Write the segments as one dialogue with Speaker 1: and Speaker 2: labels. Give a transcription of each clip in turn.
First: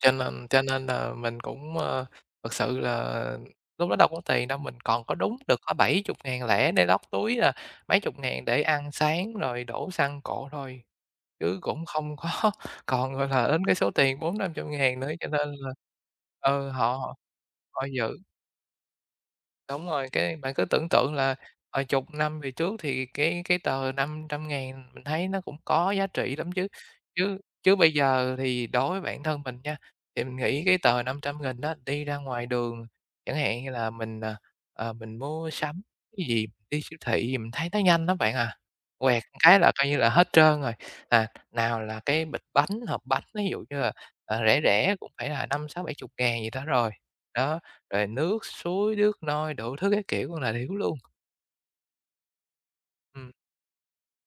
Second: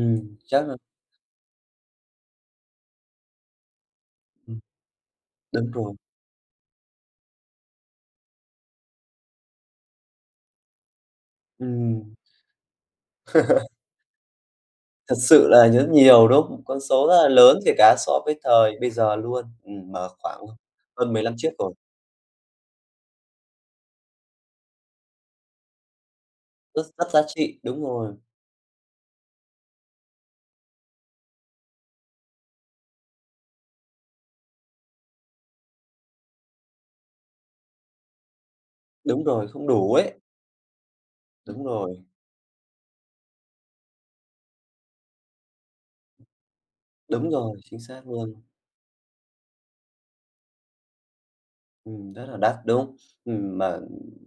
Speaker 1: Cho nên cho
Speaker 2: chắc rồi.
Speaker 1: nên nà mình cũng, ơ, thực sự là lúc đó đâu có tiền
Speaker 2: Ừm.
Speaker 1: đâu, mình còn có đúng được
Speaker 2: Đúng
Speaker 1: có
Speaker 2: rồi.
Speaker 1: 70.000 lẻ để lót túi à, mấy chục ngàn để ăn sáng rồi đổ xăng cộ thôi, chứ cũng
Speaker 2: Ừm.
Speaker 1: không có còn, gọi là, đến cái số tiền 400.000- 500.000 nữa
Speaker 2: Thật
Speaker 1: cho nên
Speaker 2: sự là
Speaker 1: là
Speaker 2: rất nhiều, đúng không?
Speaker 1: ừ,
Speaker 2: Con
Speaker 1: họ
Speaker 2: số
Speaker 1: họ
Speaker 2: rất là lớn kể
Speaker 1: họ
Speaker 2: cả so
Speaker 1: giữ
Speaker 2: với thời bây giờ luôn,
Speaker 1: Đúng
Speaker 2: ừm, mà
Speaker 1: rồi, cái
Speaker 2: khoảng
Speaker 1: bạn cứ tưởng
Speaker 2: hơn
Speaker 1: tượng
Speaker 2: 10 lăm
Speaker 1: là,
Speaker 2: trước rồi.
Speaker 1: ờ, chục năm về trước thì cái cái tờ 500.000 mình thấy nó cũng có giá trị lắm chứ,
Speaker 2: Rất rất giá
Speaker 1: chứ
Speaker 2: trị,
Speaker 1: chứ
Speaker 2: đúng
Speaker 1: bây
Speaker 2: rồi!
Speaker 1: giờ thì đối với bản thân mình nha, thì mình nghĩ cái tờ 500.000 á, đi ra ngoài đường chẳng hạn như là mình, ờ, ờ, mình mua sắm cái gì, đi siêu thị gì mình thấy nó nhanh lắm bạn à. Quẹt
Speaker 2: Đúng rồi,
Speaker 1: cái
Speaker 2: không
Speaker 1: là coi
Speaker 2: đủ
Speaker 1: như là
Speaker 2: ấy.
Speaker 1: hết trơn rồi, à,
Speaker 2: Đúng
Speaker 1: nào là
Speaker 2: rồi.
Speaker 1: cái bịch bánh, hộp bánh, ví dụ như là, ờ, rẻ rẻ cũng phải là 50.000, 60.000, 70.000 gì đó rồi,
Speaker 2: Đúng rồi,
Speaker 1: đó,
Speaker 2: chính xác
Speaker 1: rồi
Speaker 2: luôn!
Speaker 1: nước suối, nước nôi đủ thứ các kiểu con đà điểu luôn.
Speaker 2: Ừm, rất là đắt, đúng.
Speaker 1: Ừm.
Speaker 2: Ừm, mà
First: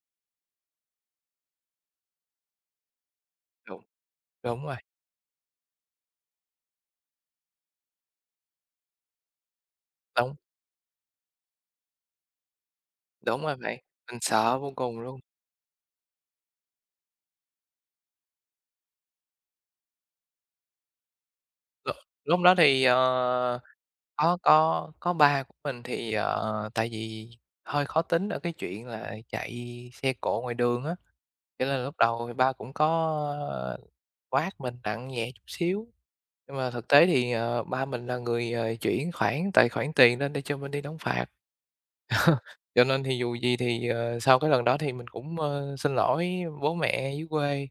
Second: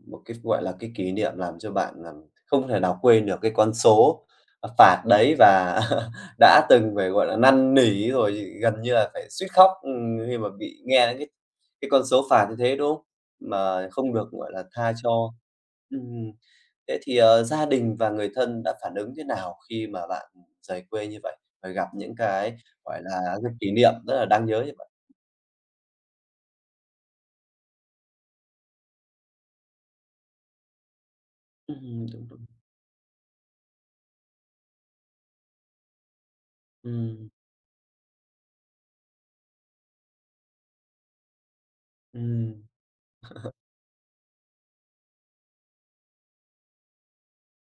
Speaker 2: một cái, gọi là, cái kỷ niệm làm cho bạn, à, không thể nào quên được cái con
Speaker 1: Đúng,
Speaker 2: số,
Speaker 1: đúng
Speaker 2: à,
Speaker 1: rồi!
Speaker 2: phạt đấy và đã từng phải, gọi là, năn nỉ rồi gần như là phải suýt khóc
Speaker 1: Đúng!
Speaker 2: khi mà bị nghe những cái cái con số phạt như thế, đúng không?
Speaker 1: Đúng rồi bạn,
Speaker 2: Mà không
Speaker 1: mình
Speaker 2: được, gọi
Speaker 1: sợ
Speaker 2: là,
Speaker 1: vô
Speaker 2: tha
Speaker 1: cùng luôn.
Speaker 2: cho. Ừm, thế thì, ờ, gia đình và người thân đã phản ứng thế nào khi mà bạn rời quê như vậy, phải gặp
Speaker 1: L
Speaker 2: những
Speaker 1: lúc
Speaker 2: cái,
Speaker 1: đó thì,
Speaker 2: gọi là, cái
Speaker 1: ờ,
Speaker 2: kỷ niệm rất là
Speaker 1: có
Speaker 2: đáng nhớ như vậy?
Speaker 1: có có ba của mình thì, ờ, tại vì hơi khó tính ở cái chuyện là chạy xe cộ ngoài đường á, cho nên là lúc
Speaker 2: Ừm, đúng,
Speaker 1: đầu thì
Speaker 2: đúng.
Speaker 1: ba cũng có quát mình nặng nhẹ chút xíu, nhưng mà thực tế
Speaker 2: Ừm.
Speaker 1: thì, ờ, ba mình là người, ờ, chuyển khoản tài khoản tiền lên để cho mình đi đóng phạt.
Speaker 2: Ừm.
Speaker 1: Cho nên thì dù gì thì, ờ, sau cái lần đó thì mình cũng, ơ, xin lỗi bố mẹ dưới quê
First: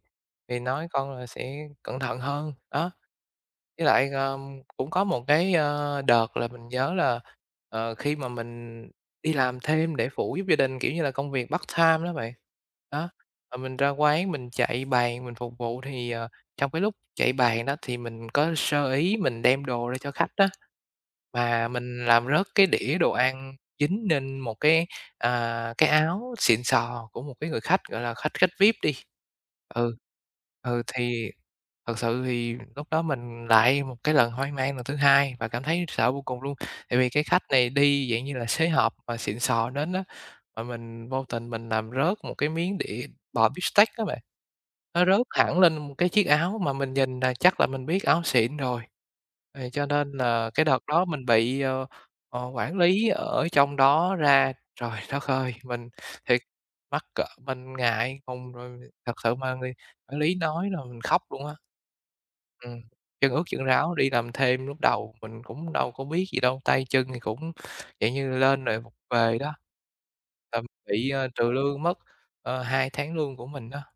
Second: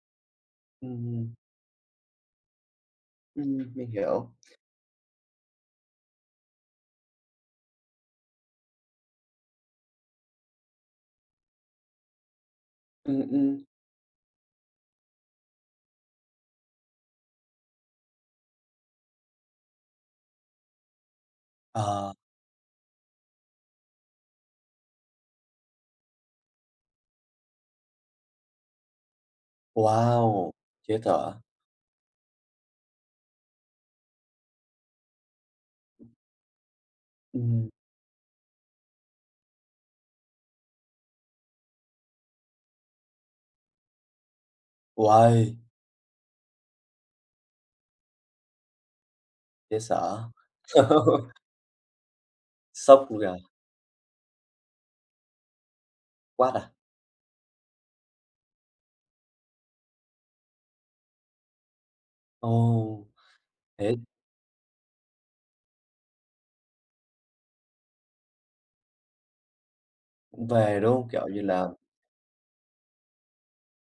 Speaker 1: thì nói: "Con là
Speaker 2: Ừm.
Speaker 1: sẽ cẩn thận hơn" đó.
Speaker 2: Ừm,
Speaker 1: Với
Speaker 2: mình
Speaker 1: lại,
Speaker 2: hiểu!
Speaker 1: ờ, cũng có một cái, ơ, đợt là mình nhớ là, ờ, khi mà mình đi làm thêm để phụ giúp gia đình, kiểu như là, công việc part time đó bạn. Đó,
Speaker 2: Ừm,
Speaker 1: mà
Speaker 2: ừm.
Speaker 1: mình ra quán mình chạy bàn mình phục vụ thì, ờ, trong cái lúc chạy bàn á thì mình có sơ ý mình đem đồ ra cho khách á, mà mình
Speaker 2: Ờ.
Speaker 1: làm rớt cái đĩa đồ ăn dính nên một cái, à, cái áo xịn sò của một cái người khách gọi là khách khách VIP đi. Ừ,
Speaker 2: Wow,
Speaker 1: ừ,
Speaker 2: chết
Speaker 1: thì
Speaker 2: dở!
Speaker 1: thật sự thì lúc đó mình lại một cái lần hoang mang lần thứ hai và cảm thấy sợ vô cùng luôn. Tại vì cái khách này
Speaker 2: Ừm.
Speaker 1: đi, dạng như là, xế hộp mà xịn sò đến á, mà mình vô tình mình làm rớt một cái miếng đĩa bò beefsteak á bạn, nó rớt
Speaker 2: Uầy!
Speaker 1: hẳn lên cái chiếc áo mà mình nhìn là chắc là mình biết áo xịn rồi. Thì
Speaker 2: Chết
Speaker 1: cho nên
Speaker 2: dở.
Speaker 1: là cái đợt đó mình bị, ờ, ờ, quản
Speaker 2: Sốc
Speaker 1: lý
Speaker 2: luôn kìa.
Speaker 1: ở trong đó ra trời đất ơi, mình thiệt
Speaker 2: Quát à?
Speaker 1: mắc cỡ mình ngại ngùng rồi thật sự mà người quản lý nói là mình khóc luôn á. Ừm,
Speaker 2: Ồ!
Speaker 1: chân ướt chân ráo
Speaker 2: thế
Speaker 1: đi làm thêm lúc đầu mình cũng đâu có biết gì đâu, tay chân thì cũng, dạng như, lên rồi vụng về đó.
Speaker 2: Vụng
Speaker 1: Ờm,
Speaker 2: về, đúng hông?
Speaker 1: bị, à,
Speaker 2: Kiểu như
Speaker 1: trừ
Speaker 2: là
Speaker 1: lương mất, ờ, 2 tháng lương của mình đó.